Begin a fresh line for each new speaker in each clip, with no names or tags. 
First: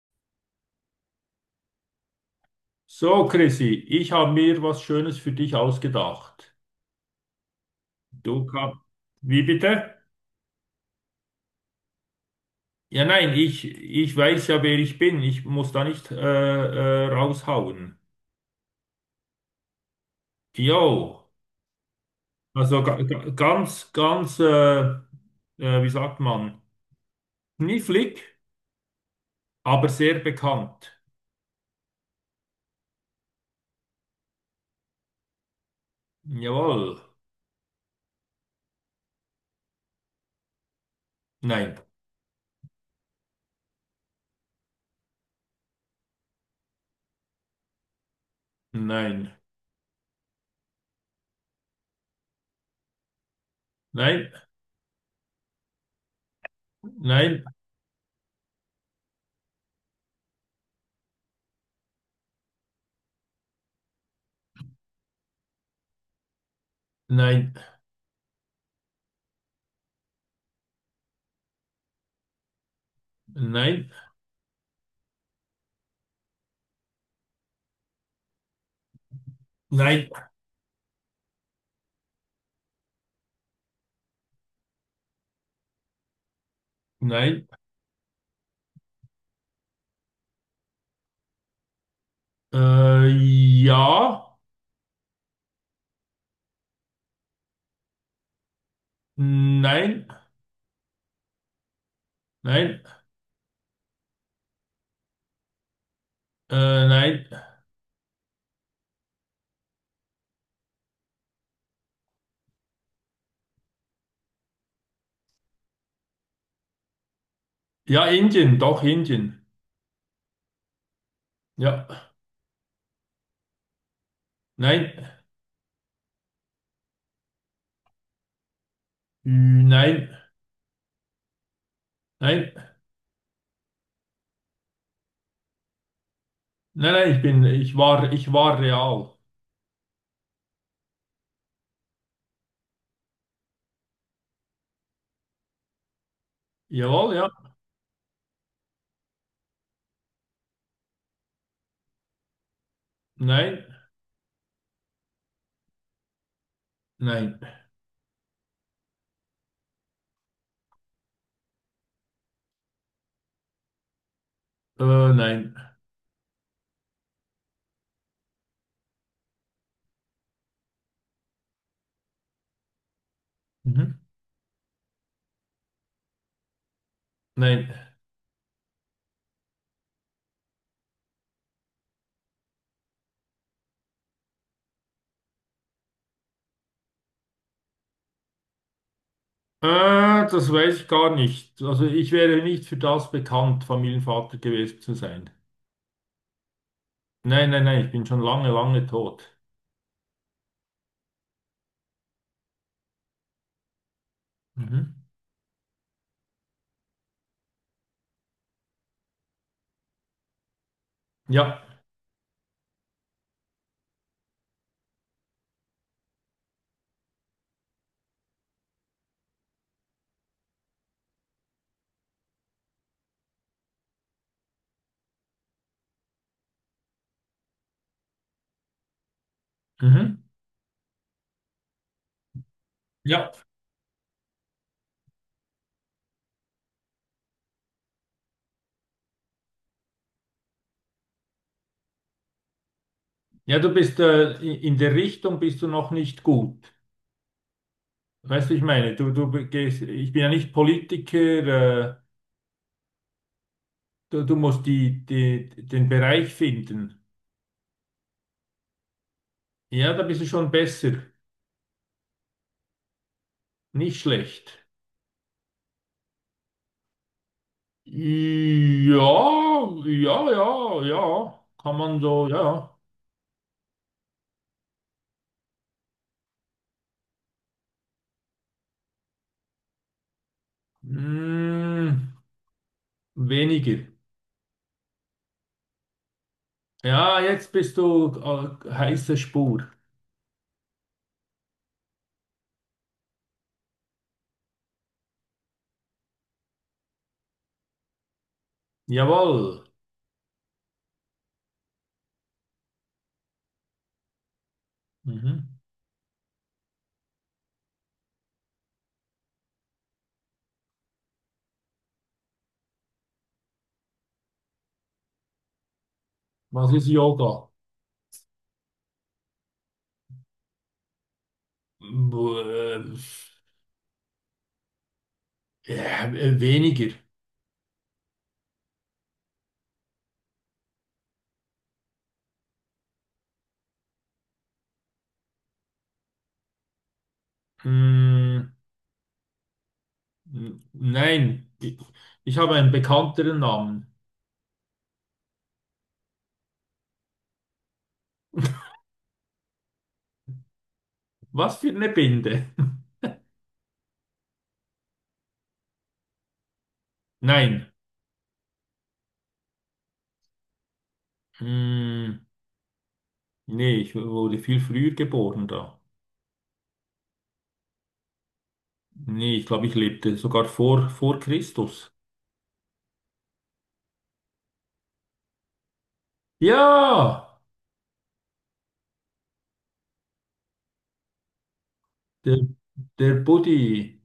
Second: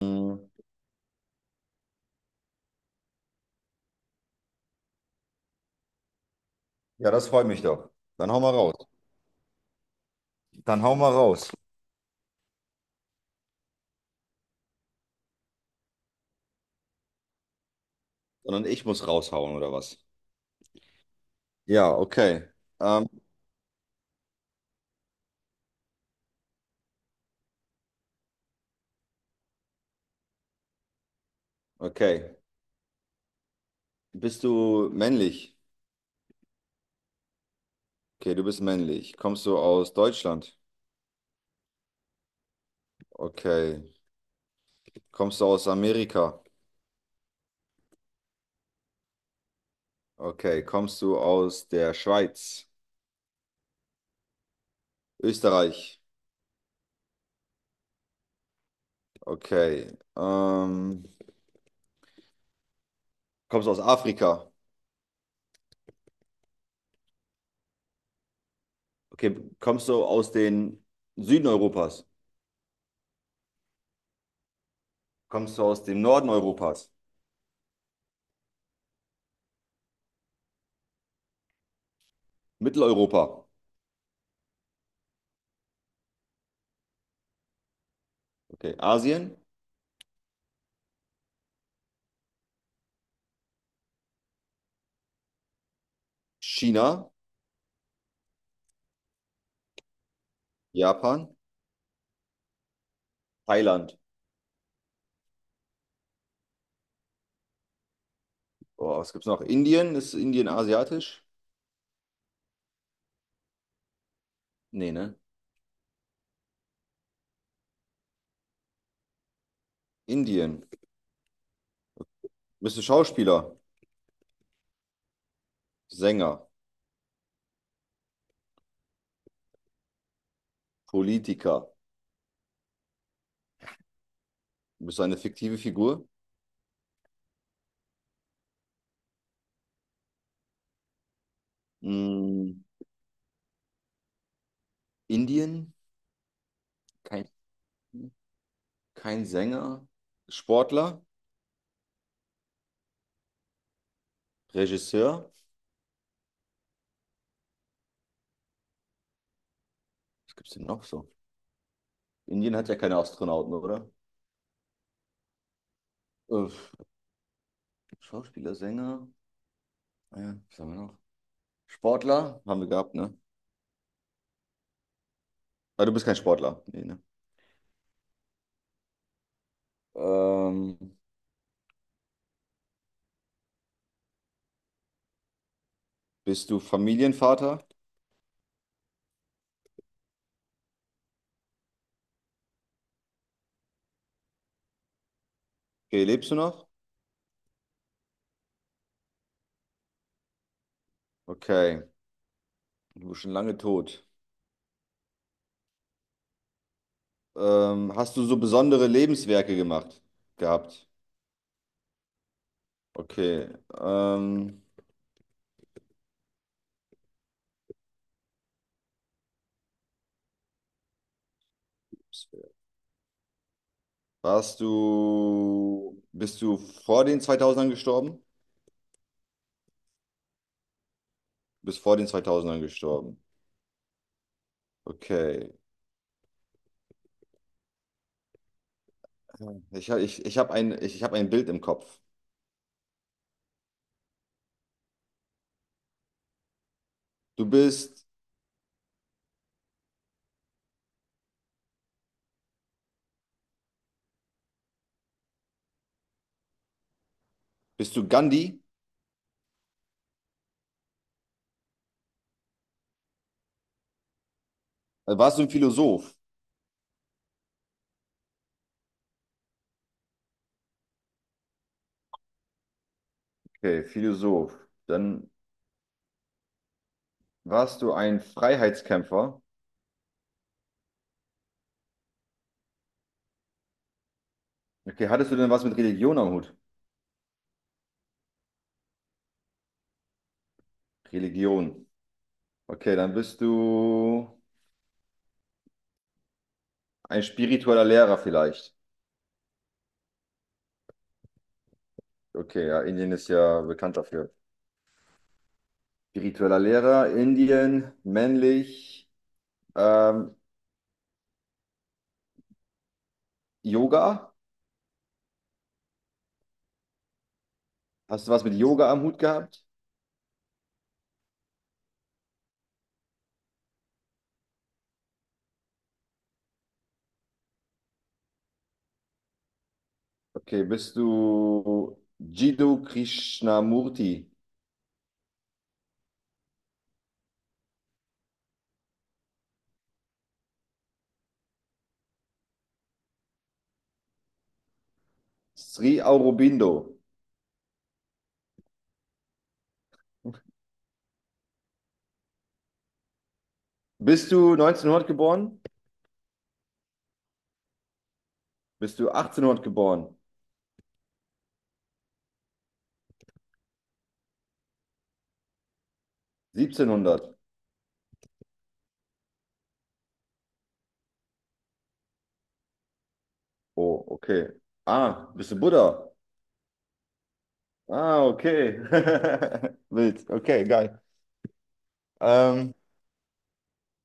Ja,
So, Chrissy, ich habe mir was Schönes für dich ausgedacht.
das freut mich doch. Dann hau
Du
mal raus.
kannst. Wie bitte?
Dann hau mal raus.
Ja, nein, ich weiß ja, wer ich bin. Ich muss da nicht raushauen.
Sondern ich muss raushauen, oder was?
Jo,
Ja, okay.
also
Ähm,
ganz, wie sagt man, knifflig, aber sehr bekannt.
okay. Bist du männlich?
Jawohl.
Okay, du bist männlich. Kommst du aus Deutschland?
Nein,
Okay. Kommst du aus Amerika?
nein,
Okay. Kommst du aus der Schweiz?
nein,
Österreich?
nein,
Okay. Kommst du aus Afrika?
nein,
Okay. Kommst du aus den Süden Europas?
nein,
Kommst du aus dem Norden Europas?
nein,
Mitteleuropa?
nein.
Okay. Asien?
Ja,
China,
nein,
Japan,
nein.
Thailand.
Nein.
Boah, was gibt's noch? Indien? Ist Indien asiatisch? Nee, ne?
Ja, Indien, doch Indien.
Indien.
Ja.
Bist du Schauspieler,
Nein.
Sänger,
Ü, nein.
Politiker?
Nein.
Bist du eine fiktive Figur?
Nein, nein, ich bin, ich war real.
Mm, Indien?
Jawohl,
Kein,
ja.
kein Sänger? Sportler?
Nein.
Regisseur?
Nein.
Was gibt's denn noch so? Indien hat ja keine Astronauten, oder?
Nein.
Äh, Schauspieler, Sänger? Ah ja, was haben wir noch? Sportler? Haben wir gehabt, ne?
Mhm.
Ah, du bist kein Sportler. Nee, ne?
Nein.
Ähm, bist du Familienvater?
Äh, das weiß ich gar nicht. Also ich wäre nicht für das bekannt, Familienvater gewesen zu sein.
Okay, lebst du noch?
Nein, nein, nein, ich bin schon lange, lange tot.
Okay, du bist schon lange tot.
Mhm.
Hast du so besondere Lebenswerke gemacht? Gehabt?
Ja.
Okay. Ähm, bist du vor den 2000ern gestorben?
Mhm.
Du bist vor den 2000ern gestorben.
Ja.
Okay. Ich hab ein Bild im Kopf.
Ja, du bist, in der Richtung bist du noch nicht gut.
Du bist,
Weißt du, wie ich meine? Du gehst, ich bin ja nicht Politiker, du, du musst den Bereich finden.
bist du Gandhi?
Ja, da bist du schon besser. Nicht schlecht.
Warst du ein Philosoph?
Ja, ja, ja, ja. Kann man so, ja.
Okay, Philosoph. Dann warst du ein Freiheitskämpfer?
Hm, weniger.
Okay, hattest du denn was mit Religion am Hut?
Ja, jetzt bist du heiße Spur.
Religion. Okay, dann bist du ein spiritueller Lehrer vielleicht.
Jawohl.
Okay, ja, Indien ist ja bekannt dafür.
Mhm.
Spiritueller Lehrer, Indien, männlich, ähm, Yoga.
Was ist Yoga?
Hast du was mit Yoga am Hut gehabt?
Buh, ja, weniger.
Okay, bist du Jiddu Krishnamurti,
Hm. Nein, ich habe einen bekannteren Namen.
Sri Aurobindo.
Was für eine Binde?
Bist du 1900 geboren?
Nein.
Bist du 1800 geboren?
Hm, nee, ich wurde viel früher geboren da.
1700?
Nee, ich glaube, ich lebte sogar vor Christus.
Oh, okay. Ah, bist du Buddha?
Ja,
Ah, okay. Wild. Okay, geil.
der,
Ähm,
der Buddy.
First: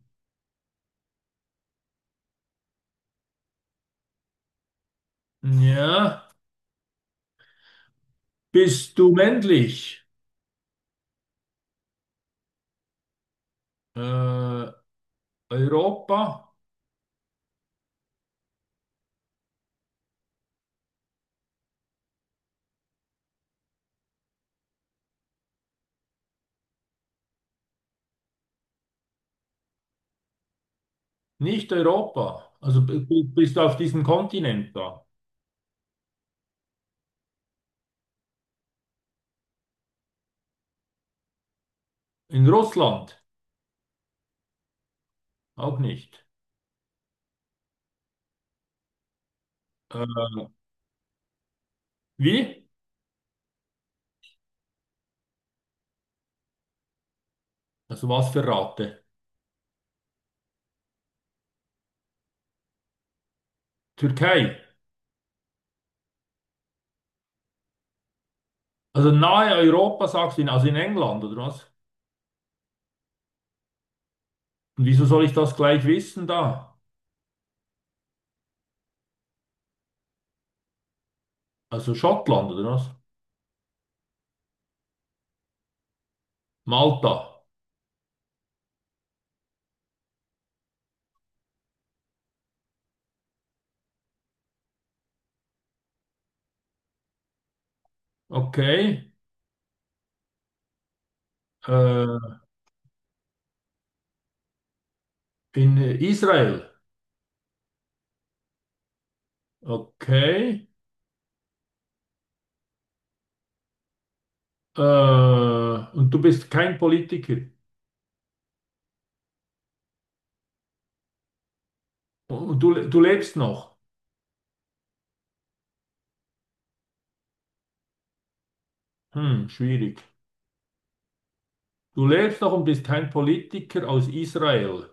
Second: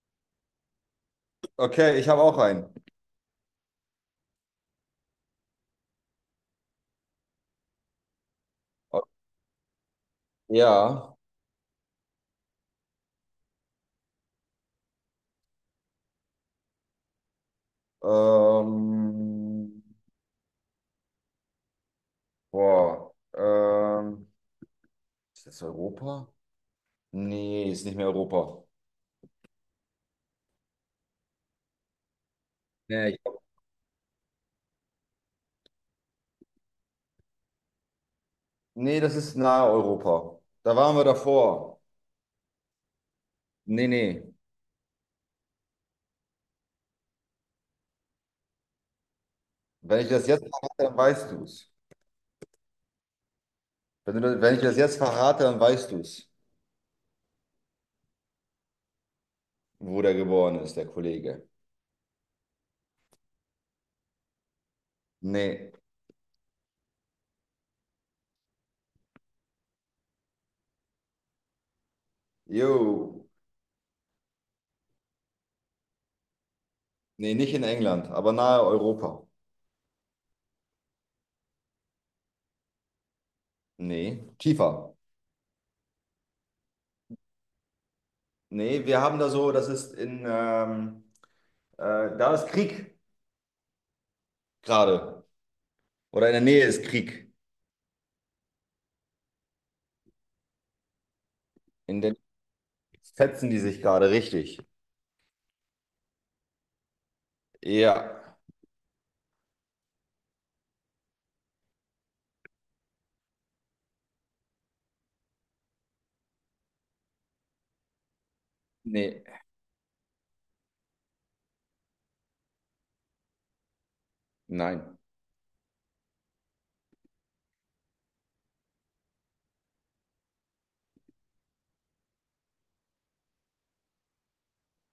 okay, ich habe auch einen.
Ja, bist
O-
du männlich?
Ja.
Äh, Europa?
Ähm, boah. Ist das Europa? Nee, ist nicht mehr Europa.
Nicht Europa. Also
Nee, ich,
bist du auf diesem Kontinent da?
Nee, das ist nahe Europa. Da waren wir davor.
In Russland?
Nee, nee.
Auch nicht.
Wenn ich das jetzt
Äh,
verrate, dann weißt du es.
wie?
Wenn ich das jetzt verrate, dann weißt du es,
Also was für Ratte?
wo der geboren ist, der Kollege.
Türkei.
Nee.
Also nahe Europa, sagst du, also in England, oder was?
Jo.
Und wieso soll ich das gleich wissen da?
Nee, nicht in England, aber nahe Europa.
Also Schottland, oder was?
Nee, tiefer.
Malta.
Nee, wir haben da so, das ist in, äh, da ist Krieg gerade. Oder in der Nähe ist Krieg.
Okay.
In der
Äh,
Fetzen die sich gerade, richtig.
in Israel.
Ja.
Okay. Und du bist kein Politiker.
Nee,
Und du lebst noch.
nein,
Hm, schwierig. Du lebst noch und bist kein Politiker aus Israel.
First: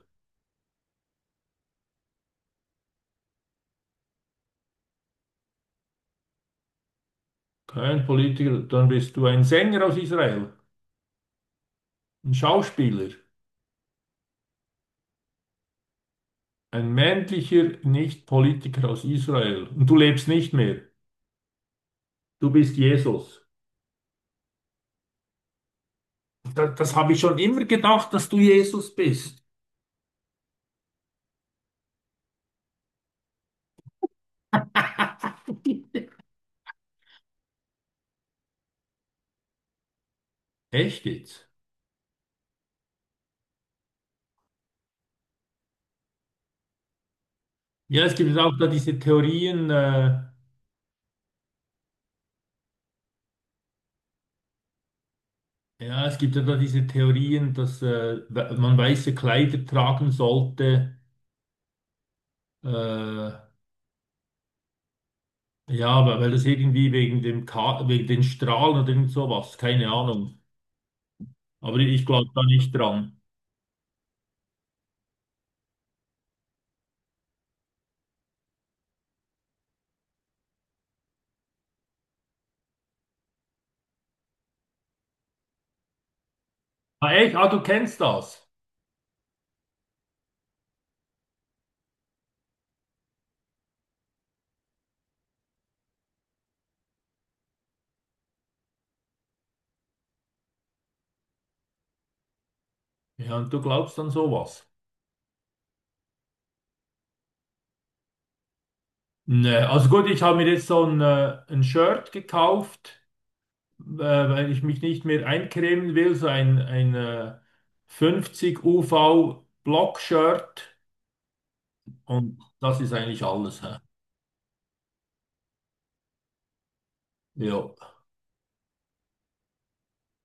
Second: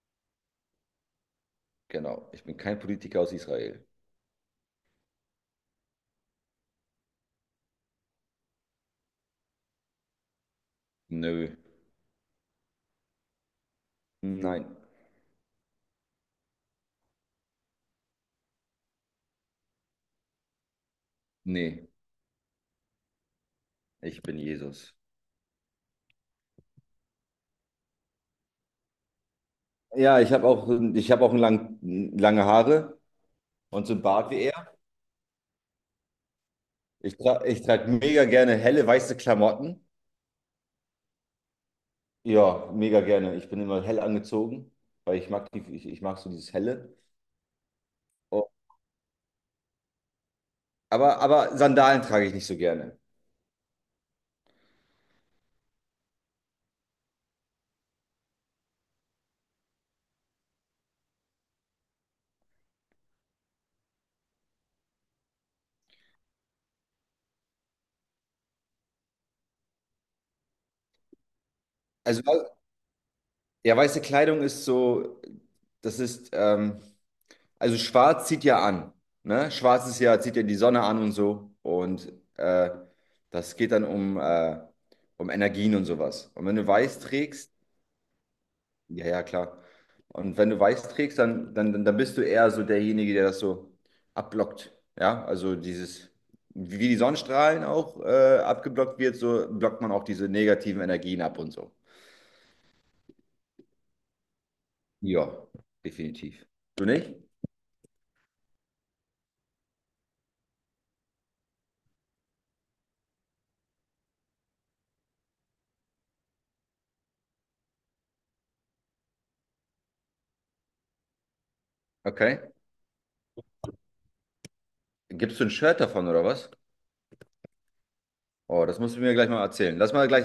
genau. Ich bin kein Politiker aus Israel.
Kein Politiker, dann bist du ein Sänger aus Israel.
Nö.
Ein Schauspieler.
Nein.
Ein männlicher Nicht-Politiker aus Israel. Und du lebst nicht mehr.
Nee,
Du bist Jesus.
ich bin Jesus.
Das, das habe ich schon immer gedacht, dass du Jesus bist.
Ja, ich habe auch lange Haare und so einen Bart wie er. Ich trage mega gerne helle weiße Klamotten.
Echt jetzt?
Ja, mega gerne. Ich bin immer hell angezogen, weil ich mag so dieses Helle.
Ja, es gibt
Oh.
auch da diese Theorien,
Aber Sandalen trage ich nicht so gerne.
ja, es gibt ja da diese Theorien, dass man weiße Kleider tragen sollte, äh, ja, weil, weil das irgendwie wegen dem Ka wegen den Strahlen oder irgend sowas, keine Ahnung. Aber ich glaube da
Also,
nicht dran.
ja, weiße Kleidung ist so, das ist, also schwarz zieht ja an, ne? Schwarz ist ja, zieht ja die Sonne an und so. Und das geht dann um, um Energien und sowas. Und wenn du weiß
Ah, echt? Ah,
trägst,
du kennst das?
ja, ja, klar. Und wenn du weiß trägst, dann bist du eher so derjenige, der das so abblockt. Ja, also dieses, wie die Sonnenstrahlen auch abgeblockt wird, so blockt man auch diese negativen Energien ab und so.
Ja, und du glaubst an sowas.
Ja, definitiv. Du nicht?
Ne, also gut, ich habe mir jetzt so ein Shirt gekauft, weil ich mich nicht mehr eincremen will, so ein, ein 50 UV Block-Shirt und
Okay.
das ist eigentlich alles. Hä?
Gibst du ein Shirt davon oder was?
Ja.
Oh, das musst du mir gleich mal erzählen. Lass mal gleich.